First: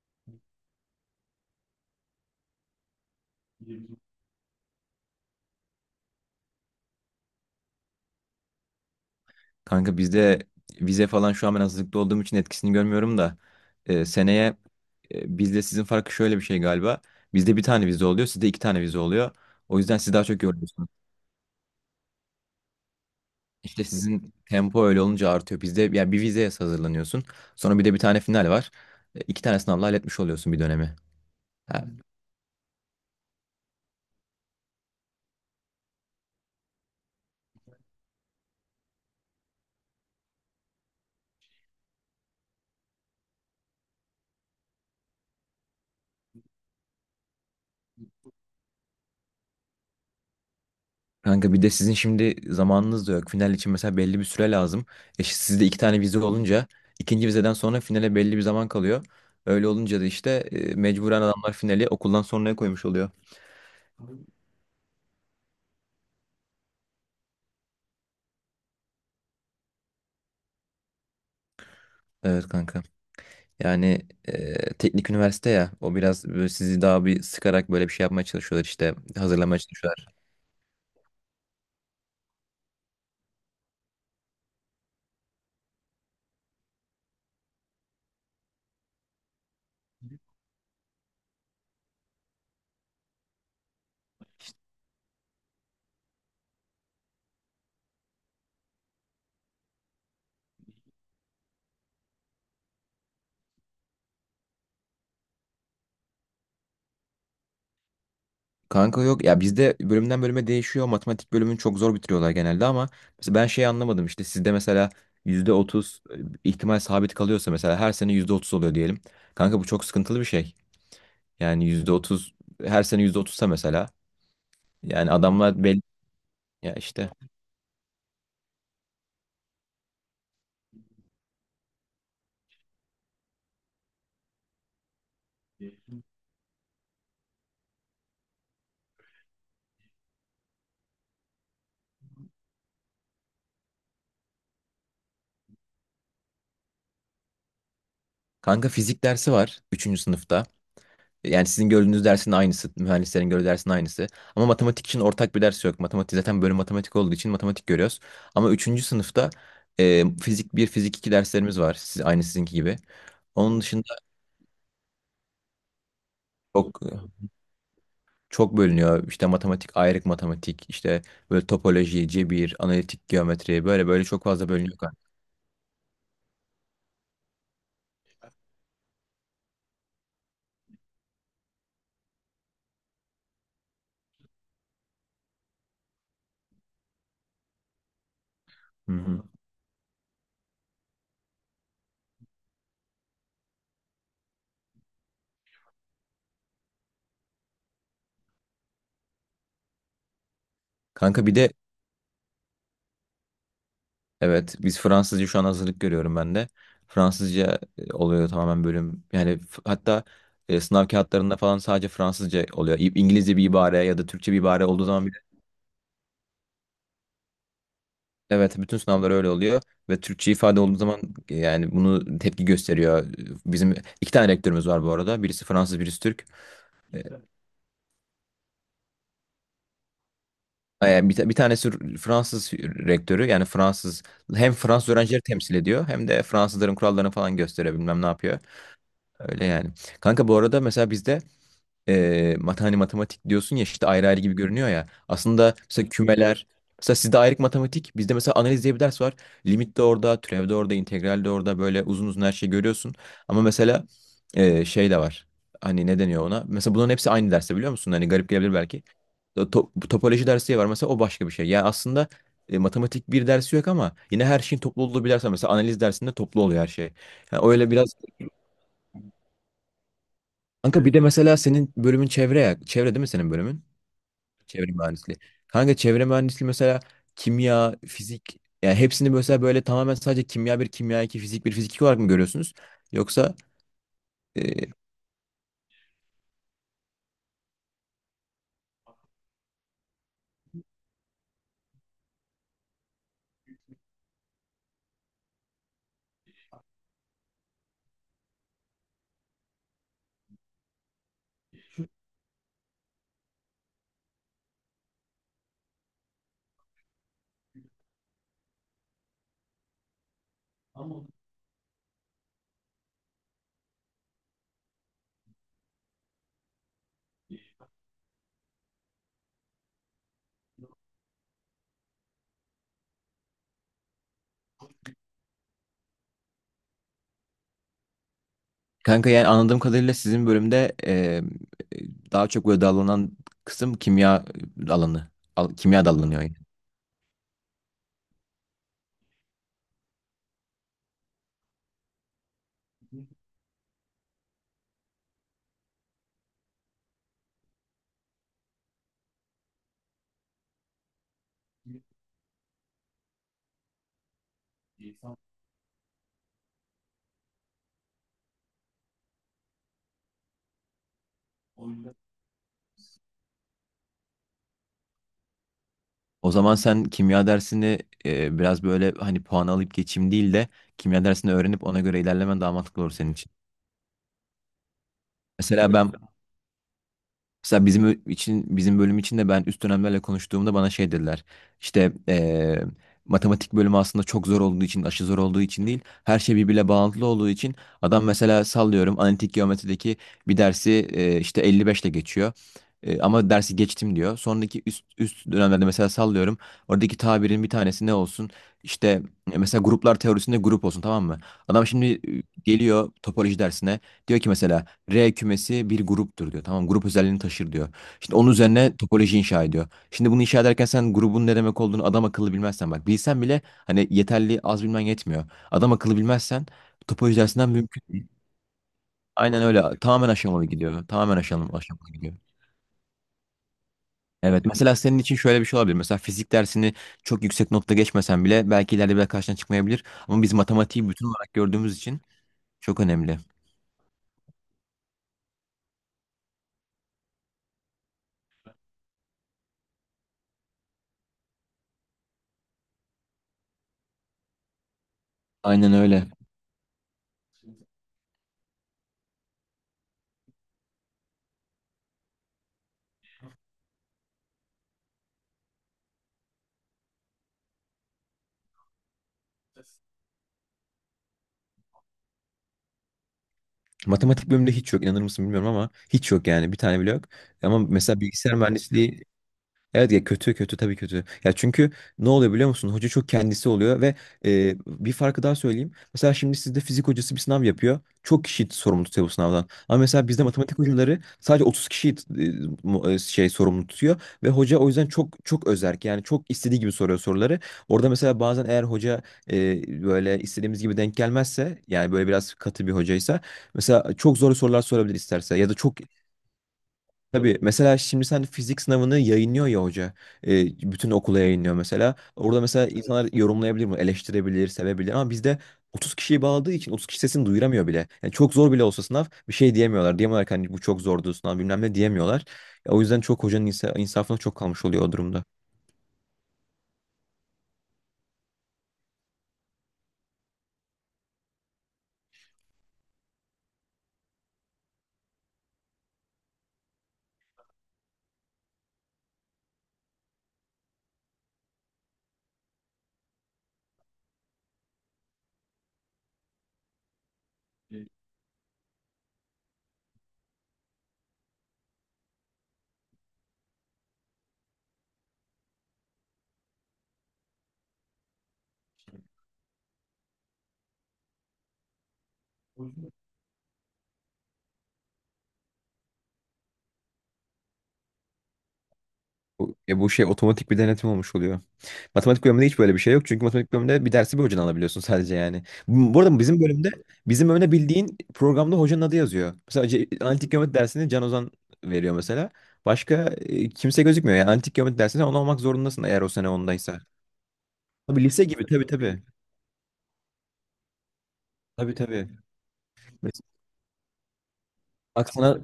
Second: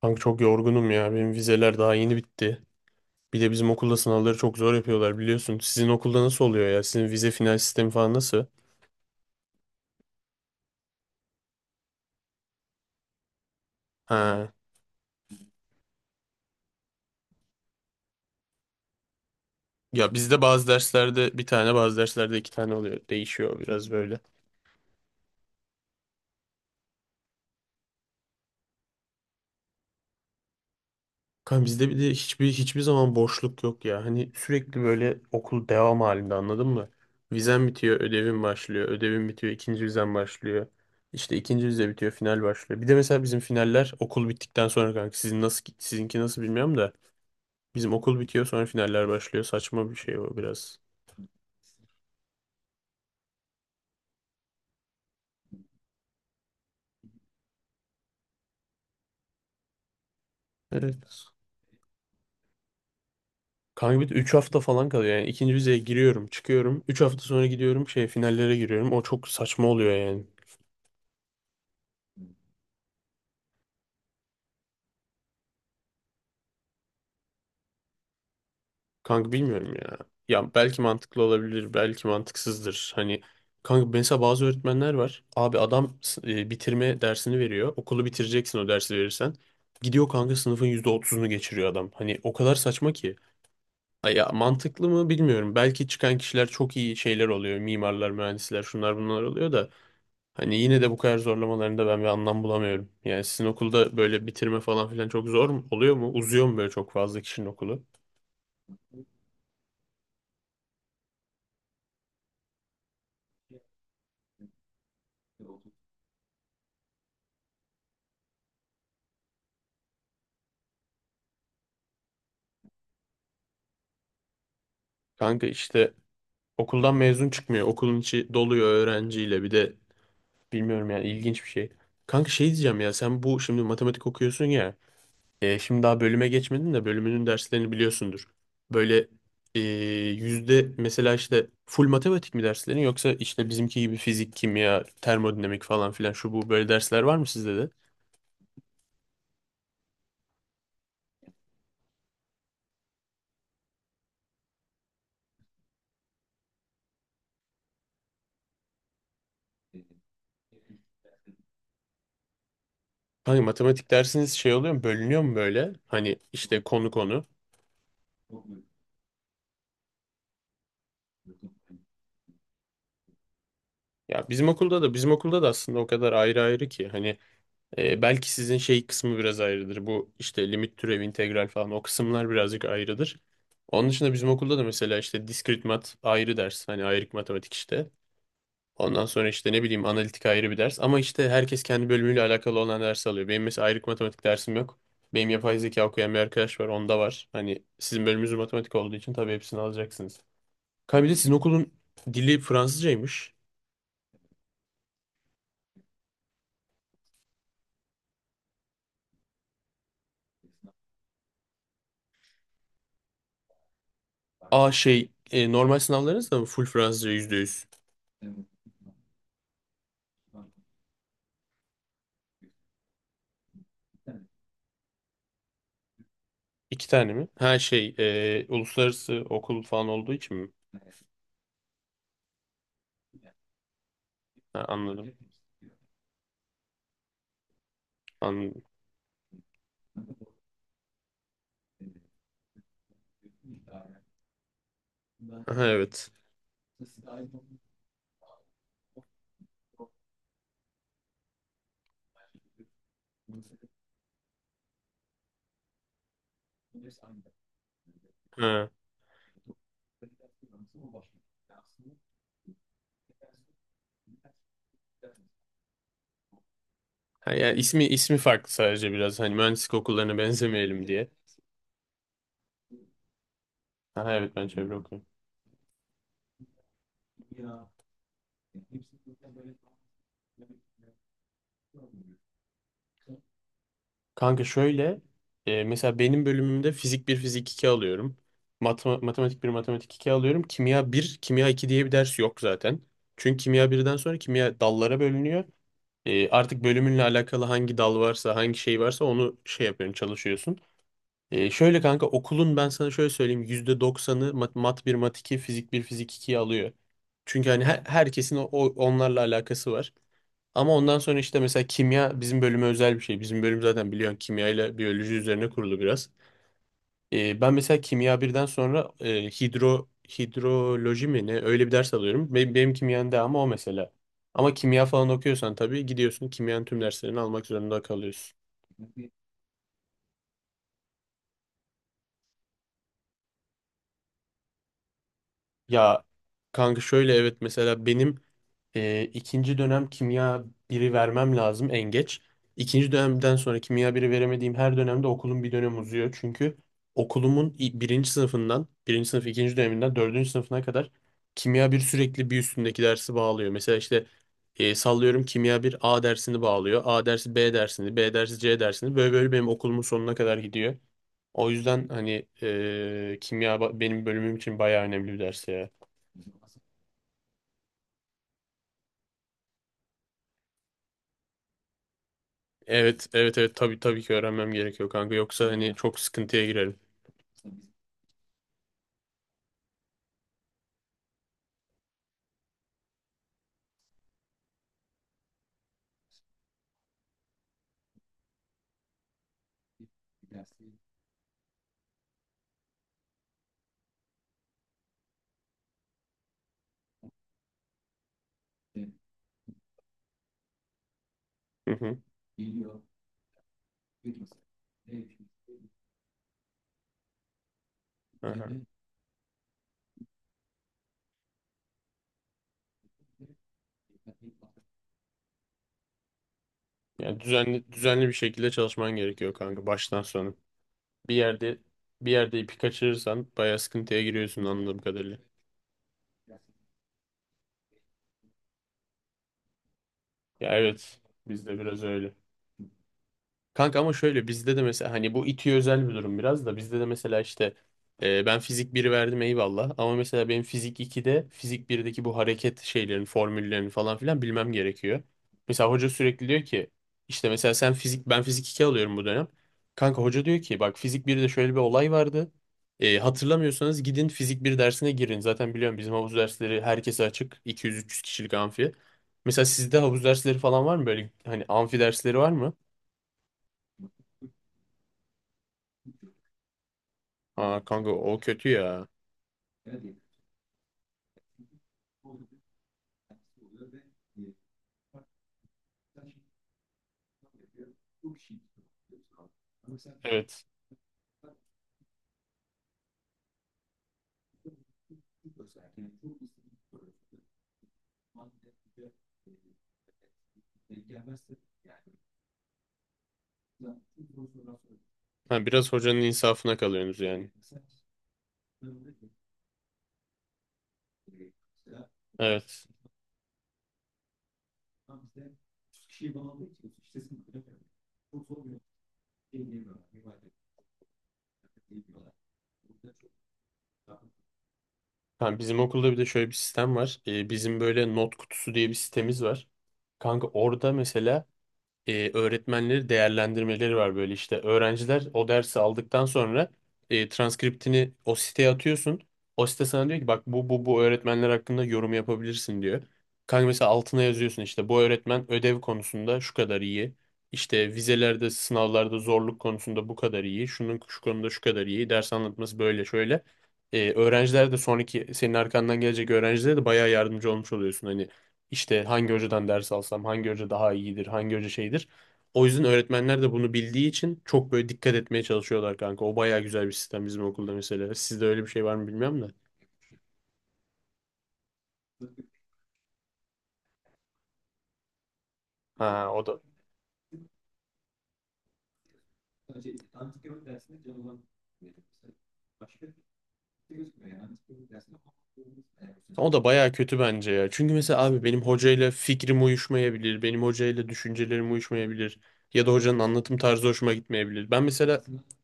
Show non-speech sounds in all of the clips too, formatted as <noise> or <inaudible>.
Kanka çok yorgunum ya. Benim vizeler daha yeni bitti. Bir de bizim okulda sınavları çok zor yapıyorlar biliyorsun. Sizin okulda nasıl oluyor ya? Sizin vize final sistemi falan nasıl? Kanka bizde vize falan şu an ben hazırlıklı olduğum için etkisini görmüyorum da Ha. seneye bizde sizin farkı şöyle bir şey galiba. Bizde bir tane vize oluyor, sizde iki tane vize oluyor. O yüzden siz Ya daha bizde çok bazı yoruluyorsunuz. derslerde bir tane, bazı derslerde iki tane oluyor. Değişiyor İşte biraz böyle. sizin tempo öyle olunca artıyor. Bizde yani bir vizeye hazırlanıyorsun. Sonra bir de bir tane final var. İki tane sınavla halletmiş oluyorsun bir dönemi. Kanka bizde bir de hiçbir zaman boşluk yok ya. Hani sürekli böyle okul devam halinde anladın mı? Vizen bitiyor, ödevin başlıyor. Ödevin bitiyor, ikinci vizen başlıyor. İşte ikinci vize bitiyor, final başlıyor. Bir de mesela bizim finaller okul bittikten sonra kanka. Sizinki nasıl bilmiyorum da. Bizim okul bitiyor sonra finaller başlıyor. Saçma bir şey o biraz. Kanka bir de sizin şimdi zamanınız da yok. Final için mesela belli bir süre lazım. Sizde iki tane vize olunca ikinci vizeden sonra finale belli bir zaman kalıyor. Öyle olunca da işte mecburen Evet. adamlar finali okuldan sonraya koymuş oluyor. Kanka bir de 3 hafta falan kalıyor yani. İkinci vizeye giriyorum, çıkıyorum. 3 hafta sonra gidiyorum şey finallere giriyorum. O çok saçma oluyor yani. Evet kanka. Yani teknik üniversite ya, o biraz böyle sizi daha bir sıkarak böyle bir şey yapmaya çalışıyorlar, işte Kanka hazırlamaya bilmiyorum ya. çalışıyorlar. Ya belki mantıklı olabilir, belki mantıksızdır. Hani kanka mesela bazı öğretmenler var. Abi adam bitirme dersini veriyor. Okulu bitireceksin o dersi verirsen. Gidiyor kanka sınıfın %30'unu geçiriyor adam. Hani o kadar saçma ki. Ay ya mantıklı mı bilmiyorum. Belki çıkan kişiler çok iyi şeyler oluyor. Mimarlar, mühendisler, şunlar bunlar oluyor da hani yine de bu kadar zorlamalarında ben bir anlam bulamıyorum. Yani sizin okulda böyle bitirme falan filan çok zor mu? Oluyor mu? Uzuyor mu böyle çok fazla kişinin okulu? Kanka yok ya, bizde bölümden bölüme değişiyor. Matematik bölümünü çok zor bitiriyorlar genelde ama mesela ben şey anlamadım, işte sizde mesela %30 ihtimal sabit kalıyorsa, mesela her sene %30 oluyor diyelim. Kanka bu çok sıkıntılı bir şey. Yani %30 her sene %30'sa mesela, yani Kanka adamlar belli işte ya okuldan işte. mezun çıkmıyor. Okulun içi doluyor öğrenciyle. Bir de bilmiyorum yani ilginç bir şey. Kanka şey diyeceğim ya sen bu şimdi matematik okuyorsun ya. Şimdi daha bölüme geçmedin de bölümünün derslerini biliyorsundur. Böyle e, yüzde mesela işte full matematik mi derslerin yoksa işte bizimki gibi fizik, kimya, termodinamik falan filan şu bu böyle dersler var mı sizde de? Kanka fizik dersi var üçüncü sınıfta. Yani sizin gördüğünüz dersin aynısı, mühendislerin gördüğü dersin aynısı. Ama matematik için ortak bir ders yok. Matematik zaten bölüm matematik olduğu için matematik görüyoruz. Ama üçüncü sınıfta fizik bir fizik 2 derslerimiz var. Siz, aynı sizinki gibi. Hani Onun dışında matematik dersiniz şey oluyor mu bölünüyor mu böyle? Hani işte çok konu konu. çok bölünüyor. İşte matematik, ayrık matematik, işte böyle topoloji, cebir, analitik geometri, böyle böyle çok Ya bizim fazla bölünüyor okulda da bizim kanka. okulda da aslında o kadar ayrı ayrı ki hani. Belki sizin şey kısmı biraz ayrıdır. Bu işte limit türev, integral falan o kısımlar birazcık ayrıdır. Onun dışında bizim okulda da mesela işte diskrit mat ayrı ders. Hani ayrık matematik işte. Hı Ondan hı. sonra işte ne bileyim analitik ayrı bir ders. Ama işte herkes kendi bölümüyle alakalı olan ders alıyor. Benim mesela ayrık matematik dersim yok. Benim yapay zeka okuyan bir arkadaş var. Onda var. Hani sizin bölümünüz matematik olduğu için tabii hepsini alacaksınız. Kanka bir de Kanka sizin bir de, okulun dili Fransızcaymış. evet, biz Fransızca şu an hazırlık görüyorum ben de. Fransızca oluyor tamamen bölüm. Yani hatta sınav kağıtlarında falan sadece Fransızca oluyor. İngilizce bir ibare ya da Türkçe bir ibare Aa, olduğu zaman bile. Normal sınavlarınız da mı full Fransızca %100? Evet, bütün sınavlar öyle oluyor ve Türkçe ifade olduğu zaman yani bunu tepki gösteriyor. Bizim iki tane rektörümüz var bu arada. Birisi Fransız, birisi Türk. İki E, tane mi? Ha, uluslararası okul falan olduğu için mi? Yani bir tanesi Fransız rektörü, yani Fransız hem Ha, Fransız anladım. öğrencileri temsil ediyor hem de Fransızların kurallarını falan gösteriyor, bilmem ne yapıyor. Anladım. Öyle yani. Kanka bu arada mesela bizde hani matematik diyorsun ya, işte ayrı ayrı gibi görünüyor ya. Aslında Ha, mesela evet. kümeler, mesela sizde ayrık matematik, bizde mesela analiz diye bir ders var. Limit de orada, türev de orada, integral de orada, böyle uzun uzun her şeyi görüyorsun. Ama mesela şey de var. Hani ne deniyor ona? Mesela bunların hepsi aynı derste, biliyor musun? Hani garip gelebilir Ha. belki. Bu topoloji dersi diye var mesela, o başka bir şey. Yani aslında matematik bir dersi yok ama yine her şeyin toplu olduğu bir ders var. Mesela analiz dersinde toplu oluyor her şey. Ha, Yani yani öyle ismi biraz. ismi farklı sadece biraz hani mühendislik okullarına <laughs> Kanka benzemeyelim bir de diye. mesela senin bölümün çevre ya. Çevre değil mi senin bölümün? Ha, evet, ben Çevre çevre okuyorum. mühendisliği. Kanka çevre mühendisliği mesela kimya, fizik, yani hepsini mesela böyle tamamen sadece kimya bir, kimya iki, fizik bir, fizik iki olarak mı görüyorsunuz? Yoksa Kanka e, şöyle, mesela benim bölümümde fizik bir fizik 2 alıyorum. Matematik bir matematik 2 alıyorum. Kimya bir kimya 2 diye bir ders yok zaten. Çünkü kimya birden sonra kimya dallara bölünüyor. Artık bölümünle alakalı hangi dal varsa hangi şey varsa onu şey yapıyorsun çalışıyorsun. Şöyle kanka okulun ben sana şöyle söyleyeyim %90'ı mat bir mat 2, fizik bir fizik 2'yi alıyor. Çünkü hani herkesin onlarla alakası var. Ama ondan sonra işte mesela kimya bizim bölüme özel bir şey. Bizim bölüm zaten biliyorsun kimya ile biyoloji üzerine kurulu biraz. Ben mesela kimya birden sonra hidroloji mi ne öyle bir ders alıyorum. Benim kimyanın devamı o mesela. Ama kimya falan okuyorsan tabii gidiyorsun kimyanın tüm derslerini almak zorunda kalıyorsun. kanka yani anladığım kadarıyla sizin bölümde daha çok böyle dallanan kısım kimya alanı. Kimya Ya dallanıyor yani. kanka şöyle evet mesela benim ikinci dönem kimya biri vermem lazım en geç. İkinci dönemden sonra kimya biri veremediğim her dönemde okulum bir dönem uzuyor. Çünkü okulumun birinci sınıf ikinci döneminden dördüncü sınıfına kadar kimya bir sürekli bir üstündeki dersi bağlıyor. Mesela işte sallıyorum kimya bir A dersini bağlıyor. A dersi B dersini, B dersi C dersini. Böyle böyle benim okulumun sonuna kadar gidiyor. O yüzden hani kimya benim bölümüm için bayağı önemli bir ders ya. O zaman sen kimya dersini biraz böyle hani puan alıp geçeyim değil de kimya dersini öğrenip ona göre ilerlemen daha mantıklı olur Evet, senin için. evet, evet. Tabii tabii ki öğrenmem gerekiyor kanka. Yoksa Mesela hani ben çok sıkıntıya girerim. Mesela bizim bölüm için de ben üst dönemlerle konuştuğumda bana şey dediler. İşte matematik bölümü aslında çok zor olduğu için, aşı zor olduğu için değil, her şey birbirle bağlantılı olduğu için adam mesela sallıyorum analitik geometrideki bir dersi işte 55 ile geçiyor. Ama dersi geçtim diyor. Sonraki üst üst dönemlerde mesela sallıyorum. Oradaki tabirin bir tanesi ne olsun? İşte mesela gruplar teorisinde grup olsun, tamam mı? Adam Hı şimdi hı. Geliyor topoloji dersine. Diyor ki mesela R kümesi bir gruptur diyor. Tamam, grup özelliğini taşır diyor. Şimdi onun Aha. üzerine topoloji inşa ediyor. Şimdi bunu inşa ederken sen grubun ne demek olduğunu adam akıllı bilmezsen, bak bilsen bile hani yeterli, az bilmen yetmiyor. Adam akıllı bilmezsen topoloji Yani dersinden düzenli mümkün değil. düzenli bir şekilde çalışman gerekiyor Aynen öyle, kanka baştan tamamen sona. aşamalı gidiyor. Bir Tamamen yerde aşamalı, aşamalı bir gidiyor. yerde ipi kaçırırsan bayağı sıkıntıya giriyorsun Evet, mesela anladığım senin için kadarıyla. şöyle bir şey olabilir. Mesela fizik dersini çok yüksek notla geçmesen bile belki ileride bir daha karşına çıkmayabilir. Ama biz Ya, matematiği evet, bütün olarak bizde gördüğümüz biraz için öyle. çok önemli. Kanka ama şöyle bizde de mesela hani bu İTÜ özel bir durum biraz da bizde de mesela işte ben fizik biri verdim eyvallah ama mesela benim fizik 2'de fizik 1'deki bu hareket şeylerin formüllerini falan filan bilmem gerekiyor. Mesela Aynen hoca öyle. sürekli diyor ki işte mesela sen fizik ben fizik 2 alıyorum bu dönem. Kanka hoca diyor ki bak fizik birde şöyle bir olay vardı. Hatırlamıyorsanız gidin fizik bir dersine girin. Zaten biliyorum bizim havuz dersleri herkese açık 200 300 kişilik amfi. Mesela sizde havuz dersleri falan var mı böyle hani amfi dersleri var mı? Matematik bölümünde hiç yok, inanır mısın bilmiyorum ama hiç yok, yani bir tane bile yok. Ama Aa kanka mesela o bilgisayar kötü ya. mühendisliği. Evet ya, kötü kötü, tabii kötü. Ya çünkü ne oluyor biliyor musun? Hoca çok kendisi oluyor ve bir farkı daha söyleyeyim. Mesela şimdi sizde fizik hocası bir sınav yapıyor. Çok kişi sorumlu tutuyor bu sınavdan. Ama mesela bizde Evet. matematik hocaları sadece 30 kişiyi şey sorumlu tutuyor ve hoca o yüzden çok çok özerk. Yani çok istediği gibi soruyor soruları. Orada mesela bazen eğer hoca böyle istediğimiz gibi denk gelmezse, yani böyle biraz katı bir hocaysa mesela çok zor sorular sorabilir isterse, Ha, ya da biraz çok. hocanın insafına kalıyorsunuz yani. Tabii mesela şimdi sen fizik sınavını yayınlıyor ya hoca. Bütün okula yayınlıyor mesela. Orada mesela, Evet. evet, insanlar yorumlayabilir mi? Eleştirebilir, sevebilir ama bizde 30 kişiyi bağladığı için 30 kişi sesini duyuramıyor bile. Yani çok zor bile olsa sınav, bir şey diyemiyorlar. Diyemiyorlar ki hani bu çok zordu sınav, bilmem ne diyemiyorlar. Ya o yüzden çok hocanın insafına çok kalmış oluyor o durumda. Ha, bizim okulda bir de şöyle bir sistem var. Bizim böyle not kutusu diye bir sitemiz var. Kanka orada mesela öğretmenleri değerlendirmeleri var böyle işte öğrenciler o dersi aldıktan sonra transkriptini o siteye atıyorsun. O site sana diyor ki bak bu öğretmenler hakkında yorum yapabilirsin diyor. Kanka mesela altına yazıyorsun işte bu öğretmen ödev konusunda şu kadar iyi. İşte vizelerde, sınavlarda zorluk konusunda bu kadar iyi. Şunun şu konuda şu kadar iyi. Ders anlatması böyle şöyle. Öğrenciler de sonraki senin arkandan gelecek öğrencilere de bayağı yardımcı olmuş oluyorsun. Hani işte hangi hocadan ders alsam, hangi hoca daha iyidir, hangi hoca şeydir. O yüzden öğretmenler de bunu bildiği için çok böyle dikkat etmeye çalışıyorlar kanka. O bayağı güzel bir sistem bizim okulda mesela. Sizde öyle bir şey var mı bilmiyorum da. Ya bu şey, otomatik bir denetim olmuş oluyor. Matematik bölümünde hiç böyle bir şey yok. Çünkü matematik bölümünde bir dersi bir hocadan alabiliyorsun sadece, yani. Ha, Bu arada o bizim da. bölümde bildiğin programda hocanın adı yazıyor. Mesela analitik geometri dersini Can Ozan veriyor mesela. Başka kimse gözükmüyor. Yani analitik geometri dersinde onu olmak zorundasın eğer o sene O da bayağı ondaysa. kötü bence ya. Çünkü Tabii, mesela abi lise benim gibi, tabii hocayla tabii. fikrim uyuşmayabilir. Benim hocayla düşüncelerim Tabii tabii. uyuşmayabilir. Ya da hocanın Mes- anlatım tarzı hoşuma gitmeyebilir. Ben mesela... Bak sana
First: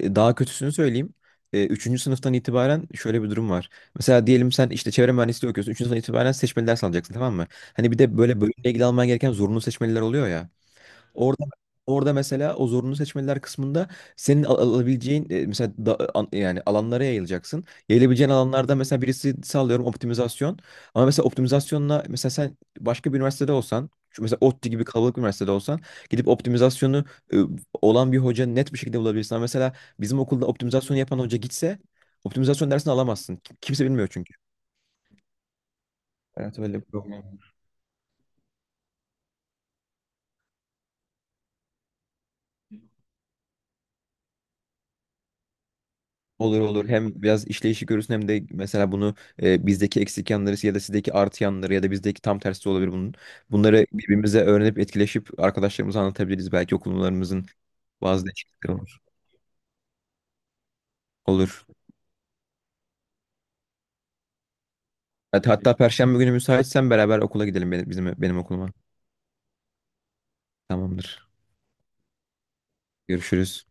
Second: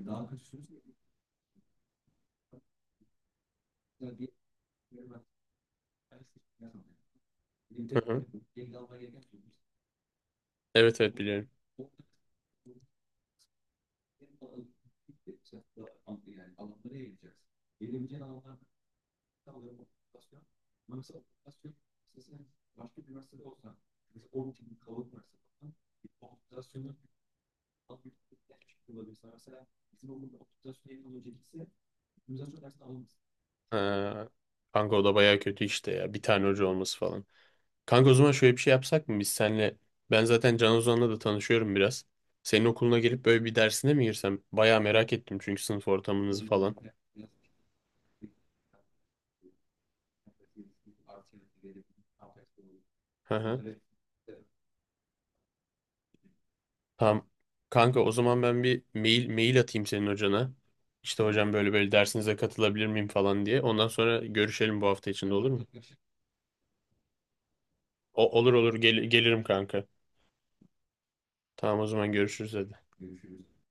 daha kötüsünü söyleyeyim. Üçüncü sınıftan itibaren şöyle bir durum var. Mesela diyelim sen işte çevre mühendisliği okuyorsun. Üçüncü sınıftan itibaren seçmeli ders alacaksın, tamam mı? Hani Hı bir de hı. böyle bölümle ilgili alman gereken zorunlu seçmeliler oluyor ya. Evet, evet, Orada biliyorum. Orada mesela o zorunlu seçmeliler kısmında senin alabileceğin mesela yani alanlara yayılacaksın. Yayılabileceğin alanlarda mesela birisi sağlıyorum optimizasyon. Ama mesela optimizasyonla, mesela sen başka bir üniversitede olsan, şu mesela ODTÜ gibi kalabalık bir üniversitede olsan gidip optimizasyonu e, olan bir hoca net bir şekilde bulabilirsin. Ama mesela bizim okulda optimizasyonu yapan hoca gitse optimizasyon dersini alamazsın. Kimse bilmiyor Ha, çünkü. kanka o da baya kötü işte ya. Bir tane Evet hoca öyle. olması falan. Kanka o zaman şöyle bir şey yapsak mı? Biz senle ben zaten Can Ozan'la da tanışıyorum biraz. Senin okuluna gelip böyle bir dersine mi girsem? Baya merak ettim çünkü sınıf ortamınızı Olur falan. olur. Hem biraz işleyişi görürsün hem de mesela bunu bizdeki eksik yanları ya da sizdeki artı yanları, ya da bizdeki tam tersi de olabilir bunun. Hı hı. Bunları birbirimize öğrenip etkileşip arkadaşlarımıza anlatabiliriz. Belki Tamam. okullarımızın Kanka o bazı zaman ben değişiklikleri bir olur. mail atayım senin hocana. İşte hocam Olur. böyle böyle dersinize katılabilir miyim falan diye. Ondan sonra görüşelim bu hafta içinde olur mu? Hatta Perşembe günü müsaitsen beraber okula gidelim, O, benim olur okuluma. olur. Gelirim kanka. Tamamdır. Tamam o zaman görüşürüz hadi. Görüşürüz.